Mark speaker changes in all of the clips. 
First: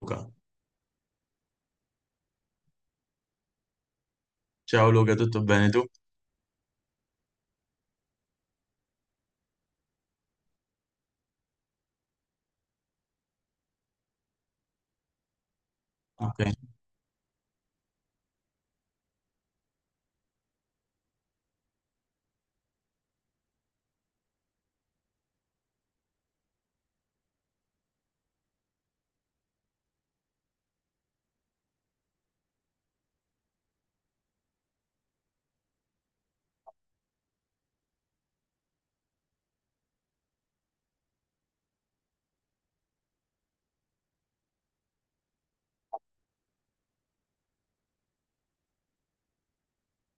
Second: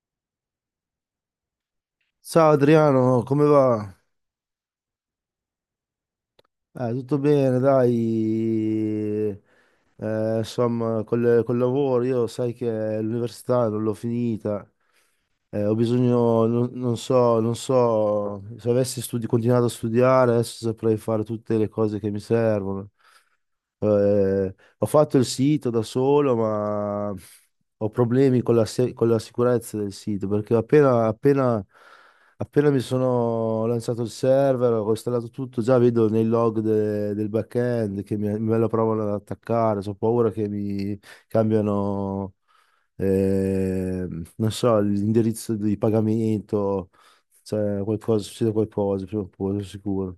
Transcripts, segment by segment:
Speaker 1: Luca.
Speaker 2: Ciao Adriano, come va?
Speaker 1: Ciao Luca, tutto bene tu?
Speaker 2: Tutto bene, dai. Insomma, col lavoro, io sai che l'università non l'ho finita. Ho
Speaker 1: Ah,
Speaker 2: bisogno,
Speaker 1: ok,
Speaker 2: non so, se avessi continuato a studiare, adesso saprei fare tutte le cose che mi servono. Ho fatto il sito da solo, ma ho problemi con la, se- con la sicurezza del sito, perché appena mi sono lanciato il server, ho installato tutto, già vedo nei log del backend che me lo provano ad attaccare, ho paura che mi cambiano, eh, non so, l'indirizzo di pagamento, cioè qualcosa, succede qualcosa prima o poi, sono sicuro.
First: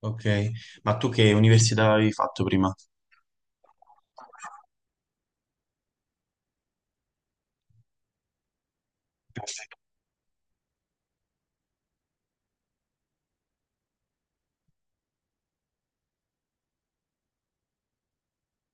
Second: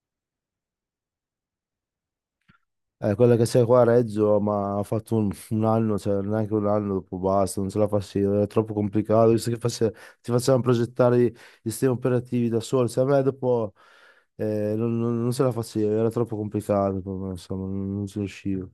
Speaker 1: ok. Ma tu che università avevi fatto prima?
Speaker 2: Quella che c'è qua a Reggio, ma ha fatto un anno, cioè neanche un anno, dopo basta, non ce la faceva, era troppo complicato, visto che ti facevano progettare i sistemi operativi da soli, cioè a me dopo non ce la faceva, era troppo complicato, per me, insomma, non ci riuscivo.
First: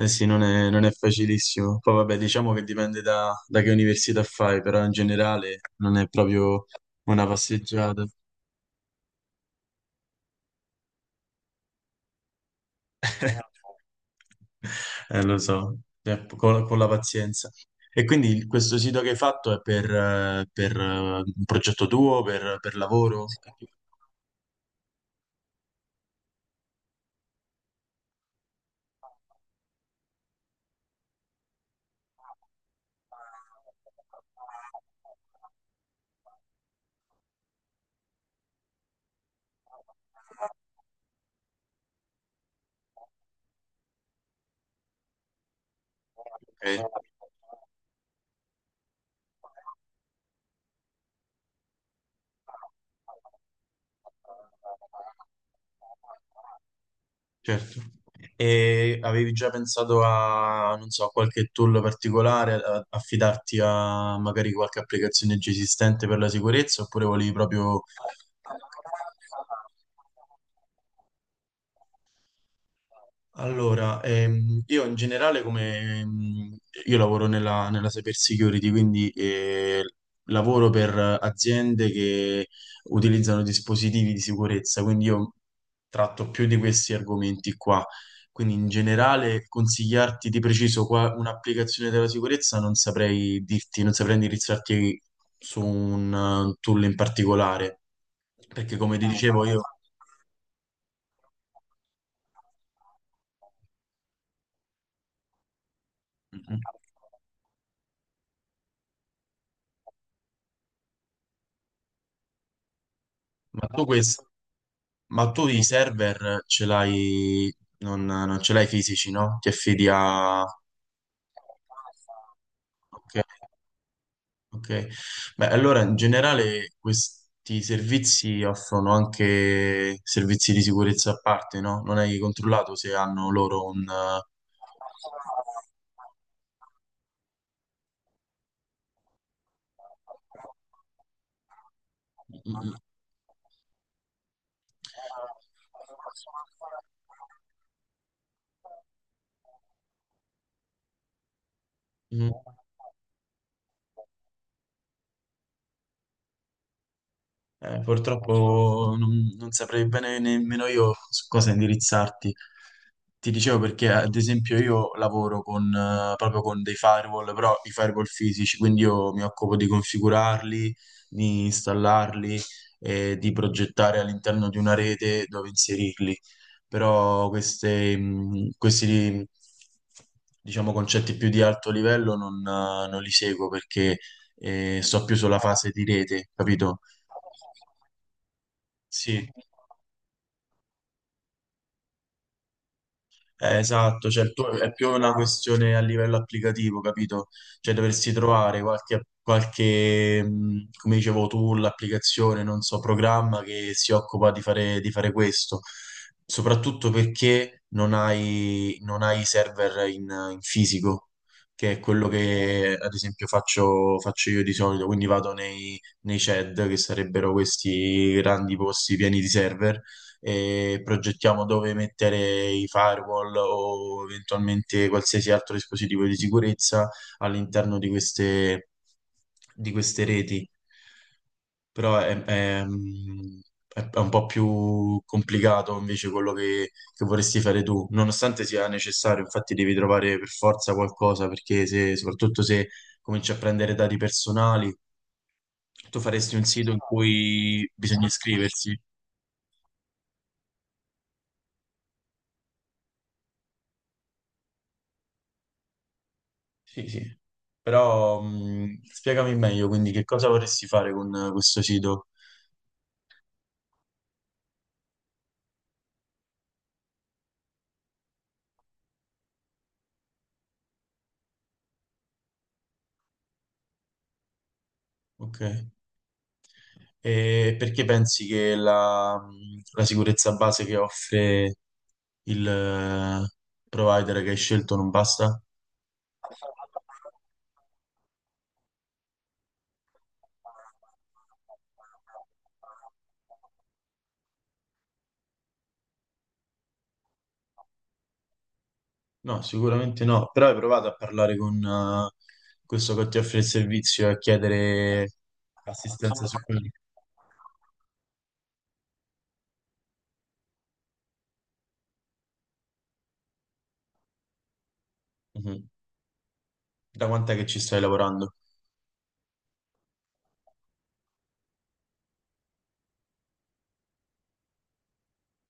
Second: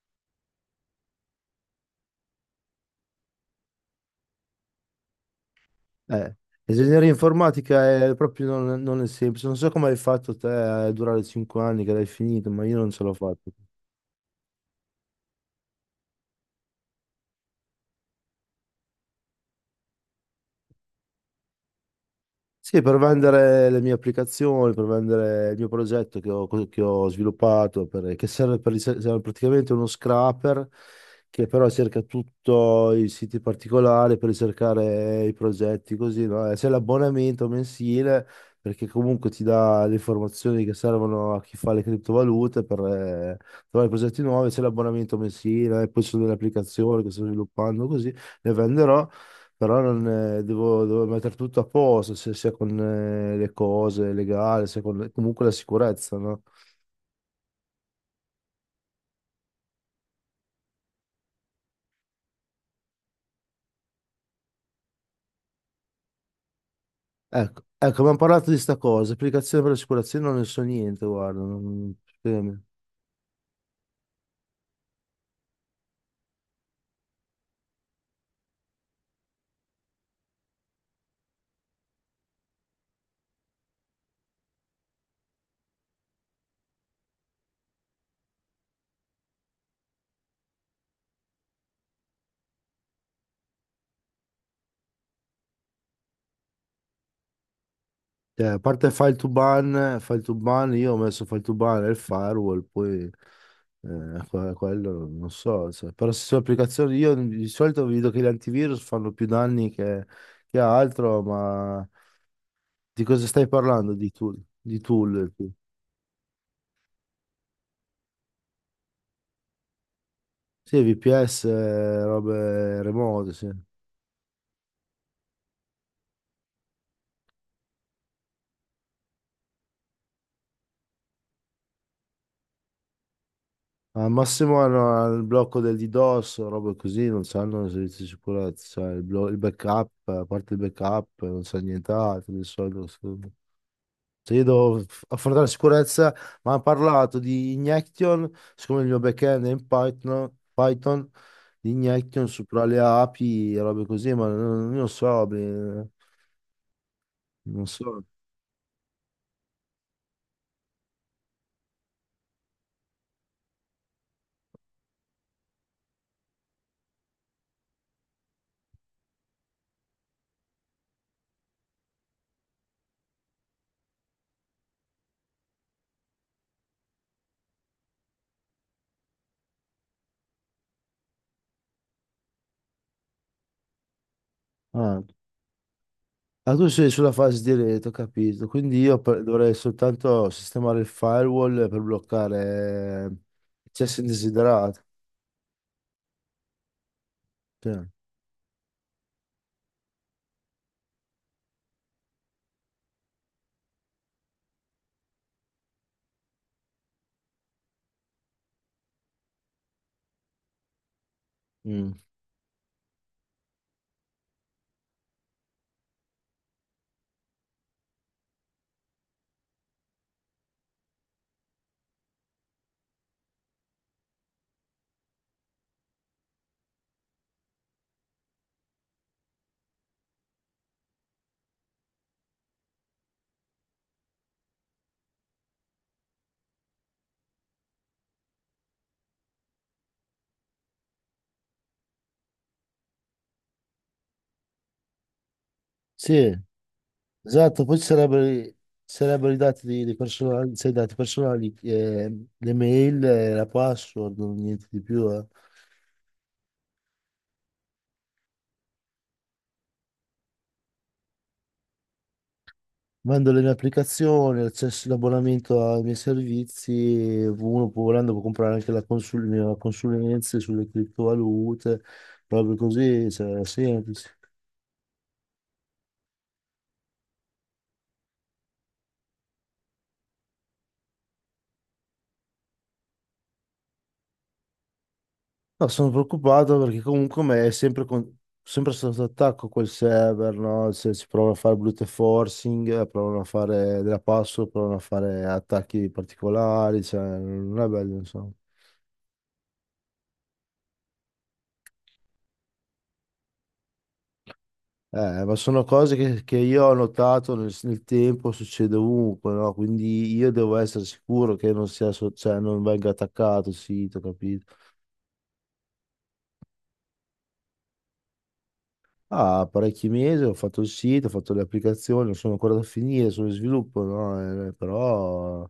Speaker 1: Eh sì, non è facilissimo. Poi vabbè, diciamo che dipende da che università fai, però in generale non è
Speaker 2: Eh,
Speaker 1: proprio
Speaker 2: Ingegneria
Speaker 1: una passeggiata.
Speaker 2: informatica è proprio non, non è semplice. Non so come hai fatto te a durare cinque anni che l'hai finito, ma io non ce l'ho fatta.
Speaker 1: Lo so. Con la pazienza. E quindi questo sito che hai fatto è per un progetto tuo, per
Speaker 2: Sì, per
Speaker 1: lavoro?
Speaker 2: vendere le mie applicazioni, per vendere il mio progetto che ho sviluppato, che serve, per, serve praticamente uno scraper che però cerca tutti i siti particolari per ricercare i progetti, così, no? E c'è l'abbonamento mensile perché comunque ti dà le informazioni che servono a chi fa le criptovalute per trovare progetti nuovi, c'è l'abbonamento mensile, e poi ci sono delle
Speaker 1: Ok.
Speaker 2: applicazioni che sto sviluppando, così le venderò. Però non, devo, devo mettere tutto a posto, se sia con le cose legali, sia con comunque la sicurezza, no?
Speaker 1: Certo. E avevi già pensato a, non so, a qualche tool particolare, affidarti a magari qualche applicazione già esistente per la sicurezza, oppure volevi
Speaker 2: Ecco,
Speaker 1: proprio.
Speaker 2: ecco, abbiamo parlato di sta cosa, applicazione per l'assicurazione non ne so niente, guarda, scusami.
Speaker 1: Allora, io in generale come io lavoro nella cyber security, quindi lavoro per aziende che utilizzano dispositivi di sicurezza, quindi io tratto più di questi argomenti qua. Quindi in generale consigliarti di preciso qua un'applicazione della sicurezza non saprei dirti, non saprei indirizzarti su un tool in particolare,
Speaker 2: Cioè, a
Speaker 1: perché
Speaker 2: parte
Speaker 1: come ti, ah, dicevo io.
Speaker 2: file to ban, io ho messo file to ban e il firewall, poi quello non so, cioè, però se sono applicazioni, io di solito vedo che gli antivirus fanno più danni che altro, ma di cosa stai
Speaker 1: Ma tu, vabbè,
Speaker 2: parlando di
Speaker 1: questo.
Speaker 2: tool? Di tool?
Speaker 1: Ma tu i server ce l'hai, non ce l'hai fisici, no? Ti affidi a.
Speaker 2: Sì, VPS, robe remote, sì.
Speaker 1: Ok. Beh, allora in generale questi servizi offrono anche servizi di sicurezza a parte, no? Non hai controllato se hanno loro un...
Speaker 2: Al
Speaker 1: eh,
Speaker 2: massimo hanno il blocco del DDoS, robe così, non sanno i servizi di sicurezza, cioè il backup, a parte il backup, non sa nient'altro di
Speaker 1: Mm,
Speaker 2: solito. Sì. Se io devo affrontare la sicurezza, ma hanno parlato di Injection, siccome il mio backend è in Python di
Speaker 1: mm,
Speaker 2: Injection
Speaker 1: mm.
Speaker 2: su tra le API e robe così, ma non lo so, beh, non so.
Speaker 1: Purtroppo non saprei bene nemmeno io su cosa indirizzarti. Ti dicevo perché, ad esempio, io lavoro proprio con dei firewall, però i firewall fisici, quindi io mi occupo di configurarli, di installarli e di progettare all'interno di una rete dove inserirli. Però queste, questi, diciamo, concetti più di alto livello non li seguo perché,
Speaker 2: Ah.
Speaker 1: sto più sulla fase di rete,
Speaker 2: Ah, tu
Speaker 1: capito?
Speaker 2: sei sulla fase di rete, ho capito. Quindi io
Speaker 1: Sì,
Speaker 2: dovrei soltanto sistemare il firewall per bloccare accessi
Speaker 1: esatto, cioè il tuo è
Speaker 2: indesiderati.
Speaker 1: più una questione a livello applicativo, capito?
Speaker 2: Sì.
Speaker 1: Cioè dovresti trovare qualche, come dicevo tu, l'applicazione, non so, programma che si occupa di fare, questo, soprattutto perché non hai i server in fisico, che è
Speaker 2: Mm.
Speaker 1: quello che ad esempio faccio io di solito, quindi vado nei, CED, che sarebbero questi grandi posti pieni di server e progettiamo dove mettere i firewall o eventualmente qualsiasi altro dispositivo di sicurezza all'interno di queste reti. Però è un po' più complicato invece quello che vorresti fare tu, nonostante sia necessario, infatti devi trovare per forza qualcosa, perché se, soprattutto se cominci a prendere dati personali, tu
Speaker 2: Sì,
Speaker 1: faresti un sito in
Speaker 2: esatto.
Speaker 1: cui
Speaker 2: Poi
Speaker 1: bisogna iscriversi.
Speaker 2: ci sarebbero i dati, dei personali, cioè, i dati personali, le mail, la password, niente di più. Eh.
Speaker 1: Sì, sì. Però spiegami meglio, quindi che cosa vorresti fare con questo sito?
Speaker 2: Mando le mie applicazioni, accesso l'abbonamento ai miei servizi. Uno può, volendo, può comprare anche le mie consulenze sulle criptovalute. Proprio così, cioè, è semplice.
Speaker 1: Ok. E perché pensi che la sicurezza base che offre il provider che hai scelto non basta?
Speaker 2: No, sono preoccupato perché comunque me è sempre sotto attacco quel server, no? Se si provano a fare brute forcing, provano a fare della password, provano a fare attacchi particolari, cioè non è bello, insomma.
Speaker 1: No, sicuramente no, però hai provato a parlare con questo che ti offre il servizio e a chiedere
Speaker 2: Ma sono cose
Speaker 1: assistenza
Speaker 2: che
Speaker 1: su
Speaker 2: io
Speaker 1: quello.
Speaker 2: ho notato nel tempo, succede ovunque, no? Quindi io devo essere sicuro che non sia, so- cioè, non venga attaccato il sito, capito?
Speaker 1: Mhm. Da quant'è che ci stai lavorando?
Speaker 2: Ah, parecchi mesi, ho fatto il sito, ho fatto le applicazioni, non sono ancora da finire, sono in sviluppo, no? Però,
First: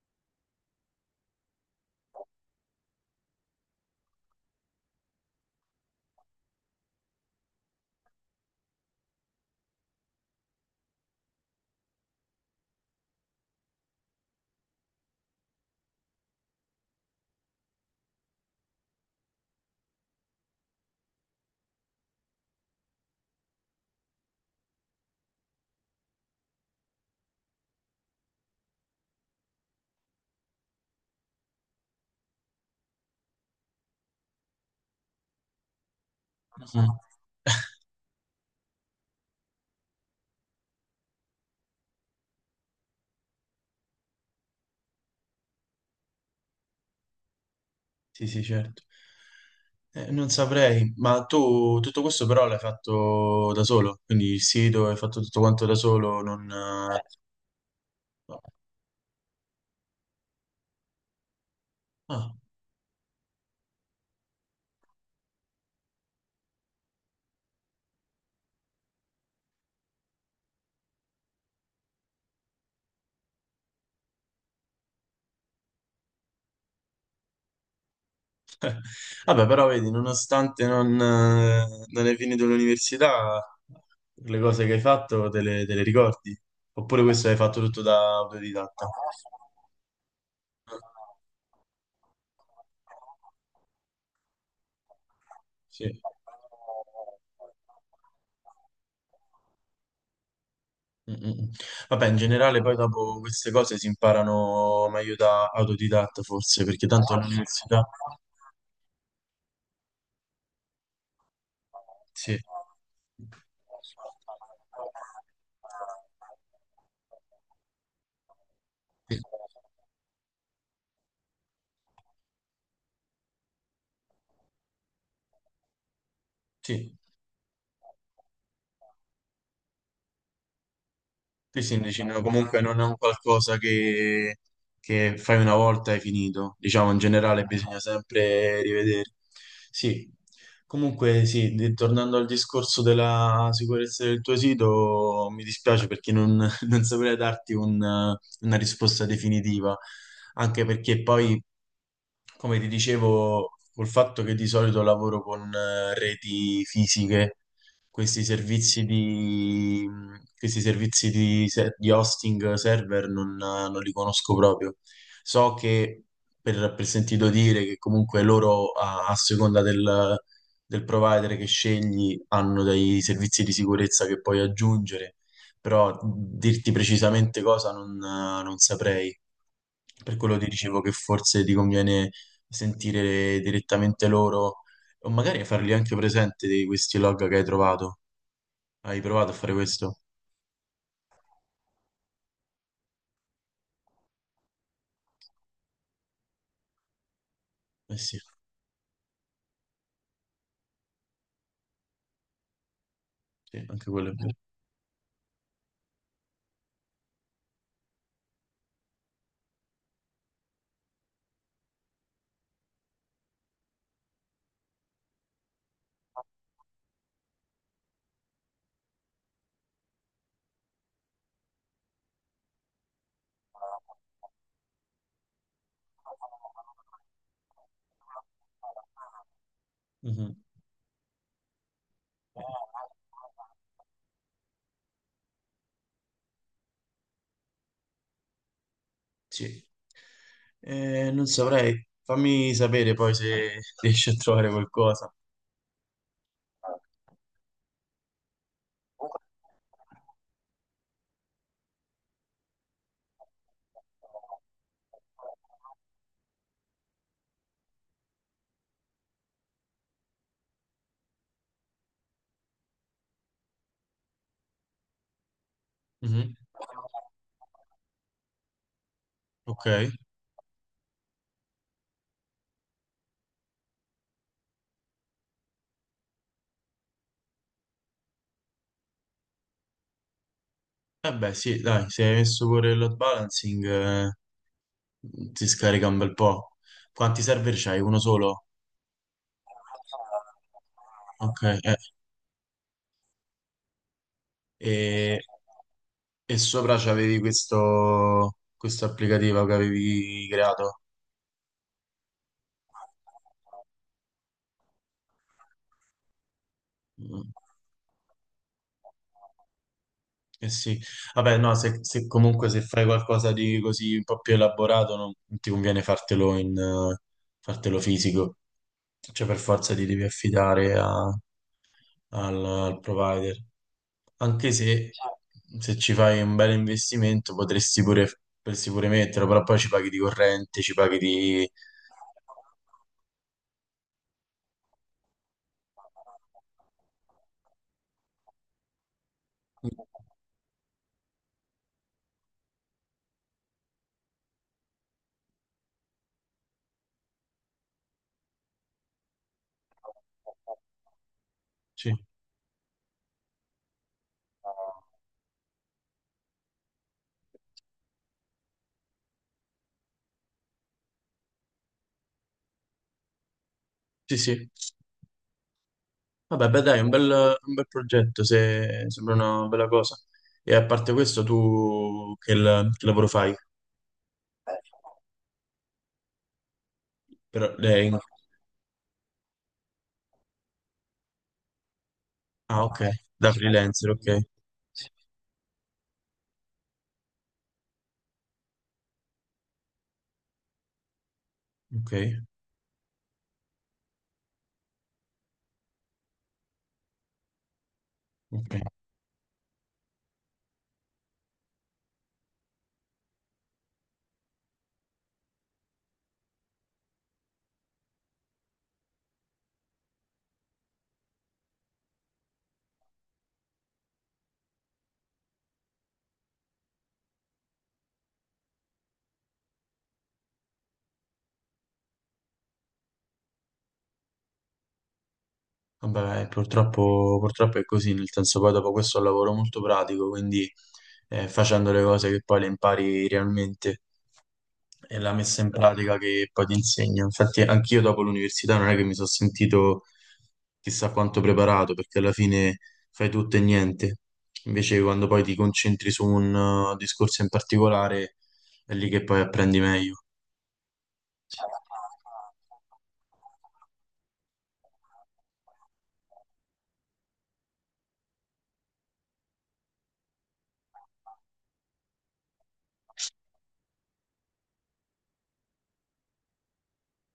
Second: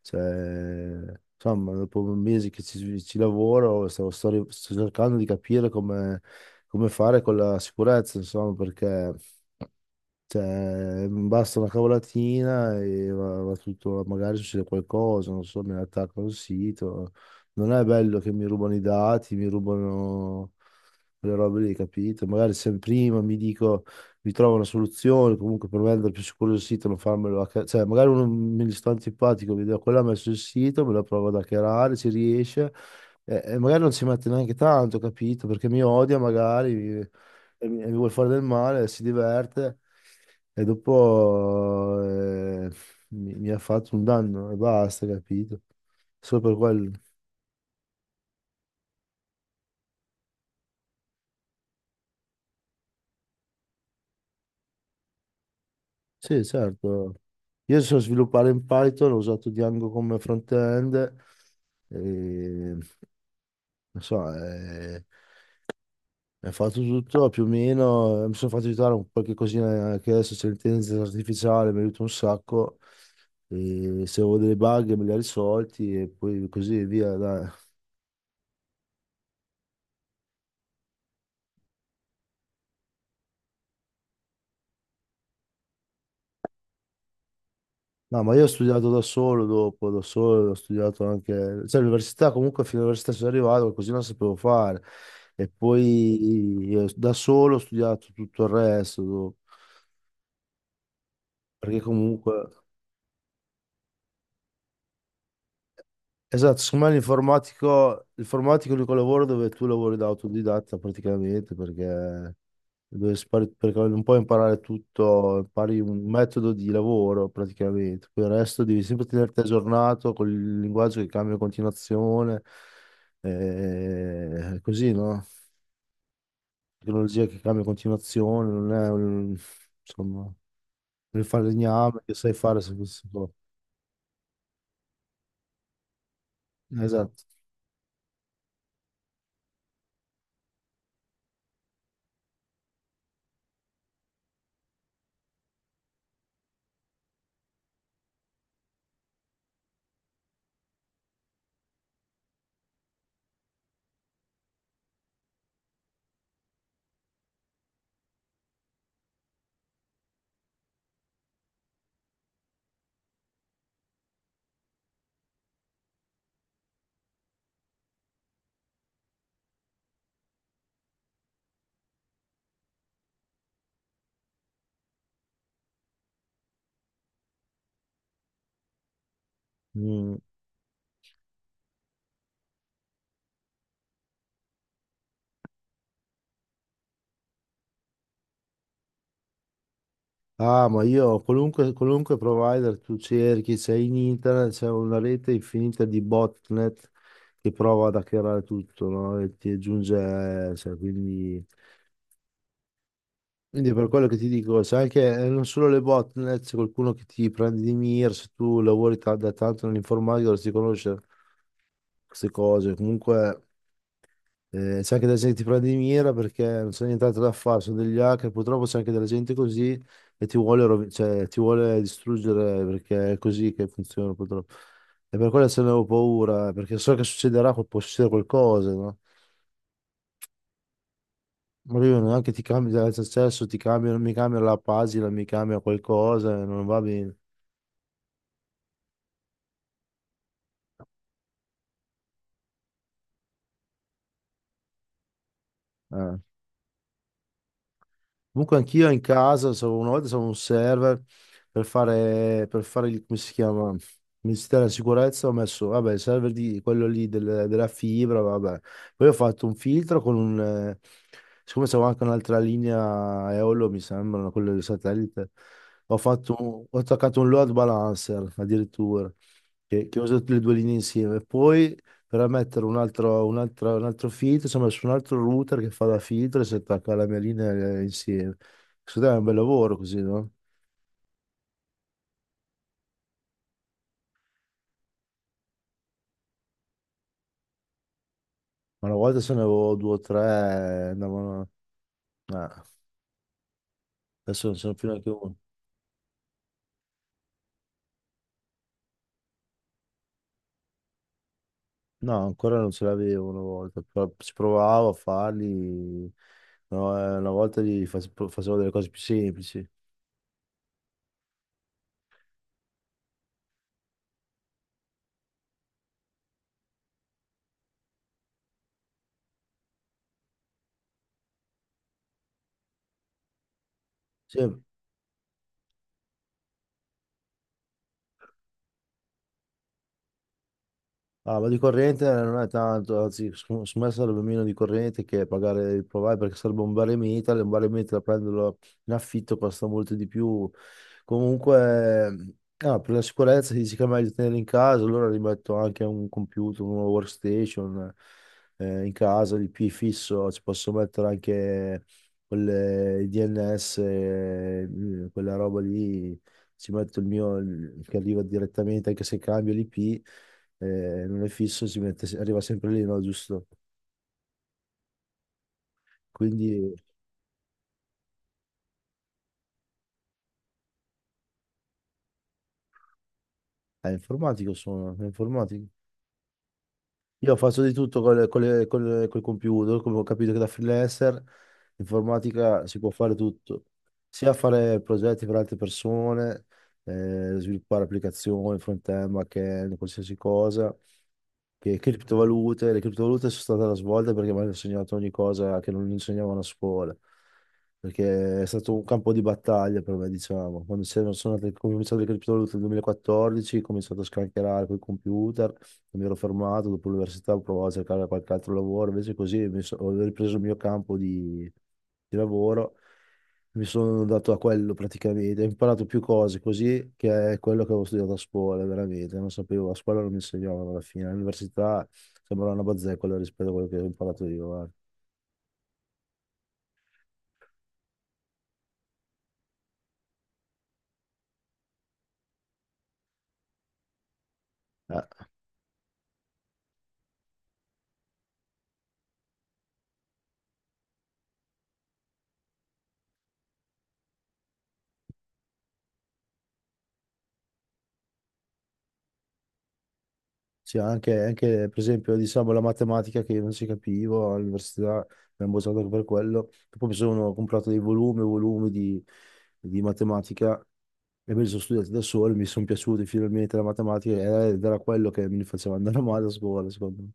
Speaker 2: cioè, insomma, dopo mesi che ci lavoro, sto cercando di capire come, come fare con la sicurezza, insomma, perché cioè, basta una cavolatina e va, va tutto, magari succede qualcosa, non so, mi attaccano il sito. Non è bello che mi rubano i dati, mi rubano le robe lì, capito? Magari se prima mi dico, mi trovo una soluzione, comunque per vendere più sicuro il sito, non farmelo cioè, magari uno mi sta antipatico, vedo quello ha messo il sito, me lo provo ad hackerare, ci riesce, e magari non ci mette neanche tanto, capito? Perché mi odia
Speaker 1: Mhm.
Speaker 2: magari e mi vuole fare del male, si diverte. E dopo mi ha fatto un danno e basta, capito? Solo per quello.
Speaker 1: Sì, sì, certo. Non saprei, ma tu tutto questo però l'hai fatto da solo, quindi il sito hai fatto tutto quanto da solo,
Speaker 2: Sì,
Speaker 1: non...
Speaker 2: certo. Io so sviluppare in Python, ho usato Django come front-end,
Speaker 1: ah.
Speaker 2: e, non so, mi ha fatto tutto più o meno, mi sono fatto aiutare un qualche cosina che adesso c'è l'intelligenza artificiale, mi aiuta un sacco, e se avevo delle bug me le ha risolti e poi così via, dai.
Speaker 1: Vabbè, però vedi, nonostante non hai finito l'università, le cose che hai fatto te le ricordi? Oppure questo hai fatto tutto da
Speaker 2: No, ma io ho
Speaker 1: autodidatta?
Speaker 2: studiato da solo dopo, da solo, ho
Speaker 1: Eh,
Speaker 2: studiato anche, cioè l'università comunque fino all'università sono arrivato, così non sapevo fare. E
Speaker 1: Sì.
Speaker 2: poi io da solo ho studiato tutto il resto, dopo.
Speaker 1: Mm, mm, mm.
Speaker 2: Perché
Speaker 1: Vabbè, in
Speaker 2: comunque,
Speaker 1: generale poi dopo queste cose si imparano meglio da autodidatta
Speaker 2: esatto,
Speaker 1: forse, perché
Speaker 2: secondo me
Speaker 1: tanto all'università.
Speaker 2: l'informatico è l'unico lavoro dove tu lavori da autodidatta praticamente, perché
Speaker 1: Sì,
Speaker 2: perché non puoi imparare tutto, impari un metodo di lavoro praticamente, poi il resto devi sempre
Speaker 1: sì,
Speaker 2: tenerti aggiornato con il linguaggio che cambia in continuazione, così, no?
Speaker 1: sì.
Speaker 2: Tecnologia che cambia in continuazione, non è un, insomma, il
Speaker 1: Sì, sì,
Speaker 2: falegname
Speaker 1: dici,
Speaker 2: che
Speaker 1: no,
Speaker 2: sai fare
Speaker 1: comunque
Speaker 2: se
Speaker 1: non è un
Speaker 2: questo.
Speaker 1: qualcosa che fai una volta e hai finito. Diciamo, in
Speaker 2: Esatto.
Speaker 1: generale bisogna sempre rivedere. Sì, comunque sì, tornando al discorso della sicurezza del tuo sito, mi dispiace perché non, non saprei darti una risposta definitiva, anche perché poi, come ti dicevo, col fatto che di solito lavoro con reti fisiche questi servizi di, questi servizi di hosting server non li conosco proprio. So che per sentito dire che comunque loro a seconda del provider che scegli hanno dei servizi di sicurezza che puoi aggiungere, però dirti precisamente cosa non saprei. Per
Speaker 2: Mm.
Speaker 1: quello ti dicevo che forse ti conviene sentire direttamente loro o magari fargli anche presente di questi log che hai trovato. Hai provato a fare questo?
Speaker 2: Ah, ma io qualunque provider tu cerchi, c'è in internet, c'è una rete infinita di botnet che prova ad
Speaker 1: Eh sì,
Speaker 2: hackerare tutto, no? E ti aggiunge, cioè, quindi,
Speaker 1: sì,
Speaker 2: quindi per
Speaker 1: anche
Speaker 2: quello
Speaker 1: quello è
Speaker 2: che ti
Speaker 1: vero.
Speaker 2: dico, c'è anche, non solo le botnet, c'è qualcuno che ti prende di mira, se tu lavori da tanto nell'informatica dovresti conoscere queste cose, comunque... c'è anche della gente che ti prende di mira perché non c'è nient'altro da fare, sono degli hacker, purtroppo c'è anche della gente così e ti cioè, ti vuole distruggere perché è così che funziona purtroppo. E per quello ce ne avevo paura, perché so che succederà, può succedere qualcosa, no?
Speaker 1: Mhm,
Speaker 2: Ma io neanche ti cambia l'accesso, ti cambiano, mi cambia la pagina, mi cambia qualcosa, non va bene.
Speaker 1: sì. Non saprei. Fammi sapere poi se riesci a trovare qualcosa.
Speaker 2: Eh. Comunque anch'io in casa, una volta stavo un server per fare il, come si chiama, Ministero della Sicurezza, ho messo, vabbè, il server di quello lì della fibra, vabbè. Poi ho fatto un filtro con un, siccome c'avevo anche un'altra linea Eolo, mi sembra, quello del satellite, ho fatto,
Speaker 1: Mhm,
Speaker 2: ho attaccato un load balancer addirittura,
Speaker 1: ok.
Speaker 2: che ho usato le due linee insieme. Poi per mettere un altro filtro, insomma, su un altro router che fa da filtro e si attacca alla mia linea insieme. Secondo me è un bel lavoro così, no?
Speaker 1: Eh beh, sì, dai, se hai messo pure il load balancing, ti scarica un bel po'. Quanti server c'hai? Uno solo?
Speaker 2: Ma una volta se ne avevo due o tre,
Speaker 1: Ok,
Speaker 2: andavano...
Speaker 1: eh.
Speaker 2: eh, adesso non ce n'ho più neanche
Speaker 1: E
Speaker 2: uno.
Speaker 1: E sopra c'avevi questo applicativo che avevi creato.
Speaker 2: No, ancora non ce l'avevo una volta, però ci provavo a farli, no, una
Speaker 1: Mm.
Speaker 2: volta facevo delle cose più semplici.
Speaker 1: Eh sì, vabbè, no, se, comunque se fai qualcosa di così un po' più elaborato, non ti conviene fartelo fisico, cioè per forza ti devi affidare al provider.
Speaker 2: Sì,
Speaker 1: Anche se ci fai un bel investimento potresti pure metterlo, però poi ci paghi di corrente, ci paghi
Speaker 2: ah, ma
Speaker 1: di.
Speaker 2: di corrente non è tanto, anzi, secondo me sarebbe meno di corrente che pagare il provider perché sarebbe un baremeta, e metal, e un baremeta da prenderlo in affitto costa molto di più. Comunque, ah, per la sicurezza si dice che è meglio tenere in casa, allora rimetto anche un computer, una workstation in casa, l'IP fisso, ci posso mettere anche
Speaker 1: Sì,
Speaker 2: quelle, i DNS, quella roba lì, ci metto il mio che arriva direttamente anche se cambio l'IP, non è fisso, si mette, arriva sempre lì, no, giusto?
Speaker 1: sì, sì. Vabbè, beh,
Speaker 2: Quindi
Speaker 1: dai, un bel progetto, se sembra una bella cosa. E a parte questo, tu che lavoro fai?
Speaker 2: è informatico, sono, è informatico. Io ho
Speaker 1: Però
Speaker 2: fatto di
Speaker 1: lei.
Speaker 2: tutto col computer, come ho capito che da freelancer informatica
Speaker 1: Ah,
Speaker 2: si
Speaker 1: ok,
Speaker 2: può fare
Speaker 1: da
Speaker 2: tutto,
Speaker 1: freelancer, ok.
Speaker 2: sia fare progetti per altre persone, sviluppare applicazioni, front-end, back-end, qualsiasi cosa. Che
Speaker 1: Ok,
Speaker 2: criptovalute, le criptovalute sono state la svolta perché mi hanno insegnato ogni cosa che non insegnavano a scuola, perché è
Speaker 1: ok.
Speaker 2: stato un campo di battaglia per me, diciamo. Quando c'erano- sono andate- Come ho cominciato le criptovalute nel 2014, ho cominciato a scancherare con i computer, mi ero fermato, dopo l'università ho provato a cercare qualche altro lavoro, invece così ho ripreso il mio campo di lavoro, mi sono dato a quello praticamente, ho imparato più cose così che è quello che avevo studiato a scuola, veramente, non sapevo, a scuola non mi insegnavano alla fine, all'università sembrava una bazzecola rispetto a quello che ho imparato io, guarda.
Speaker 1: Vabbè, purtroppo, purtroppo è così, nel senso poi dopo questo è un lavoro molto pratico, quindi facendo le cose che poi le impari realmente. È la
Speaker 2: Eh,
Speaker 1: messa in pratica che poi ti insegna. Infatti, anch'io dopo l'università non è che mi sono sentito chissà quanto preparato, perché alla fine fai tutto e niente. Invece, quando poi ti concentri su un discorso in particolare, è lì che poi apprendi meglio.
Speaker 2: sì, anche, per esempio diciamo la matematica che io non si capivo all'università, mi hanno bocciato anche per quello, poi mi sono comprato dei volumi, e volumi di matematica e me li sono studiati da solo, mi sono piaciuti finalmente la matematica ed era quello che mi faceva andare male a scuola, secondo me.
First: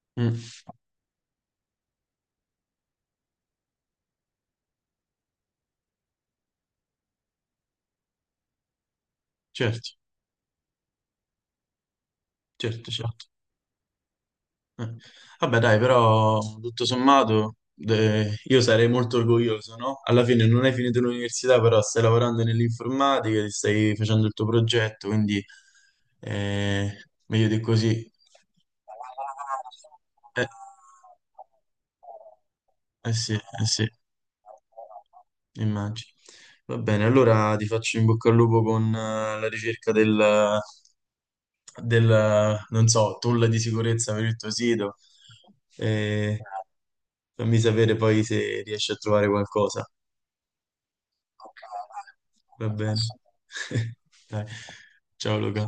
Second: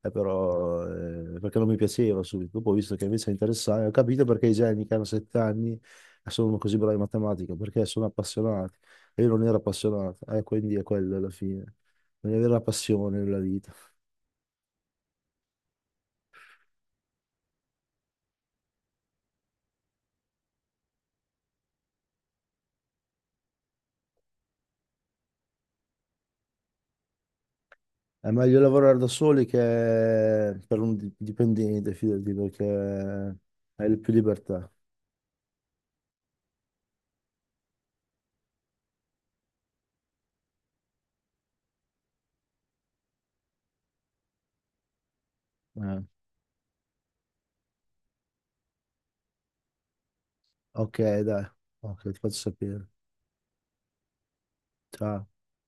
Speaker 1: Mm,
Speaker 2: Perché non mi piaceva subito. Dopo ho visto che invece è interessante, ho capito perché i geni che hanno sette anni sono così bravi in matematica, perché sono appassionati. E io non ero
Speaker 1: certo,
Speaker 2: appassionato, quindi è quello alla fine. Non avere la
Speaker 1: certo,
Speaker 2: passione
Speaker 1: certo.
Speaker 2: nella vita.
Speaker 1: Eh. Vabbè, dai, però tutto sommato io sarei molto orgoglioso, no? Alla fine non hai finito l'università, però stai lavorando nell'informatica, ti stai facendo il tuo progetto, quindi eh, meglio di così.
Speaker 2: È meglio lavorare da soli che
Speaker 1: Eh,
Speaker 2: per un dipendente, fidati,
Speaker 1: eh sì,
Speaker 2: perché
Speaker 1: eh sì.
Speaker 2: hai più libertà.
Speaker 1: Immagino. Va bene, allora ti faccio in bocca al lupo con la ricerca del, non so, tool di sicurezza per il tuo sito.
Speaker 2: Eh.
Speaker 1: E fammi sapere poi se riesci a trovare qualcosa.
Speaker 2: Ok, dai. Ok, ti faccio
Speaker 1: Va
Speaker 2: sapere.
Speaker 1: bene. Dai.
Speaker 2: Ciao.
Speaker 1: Ciao Luca.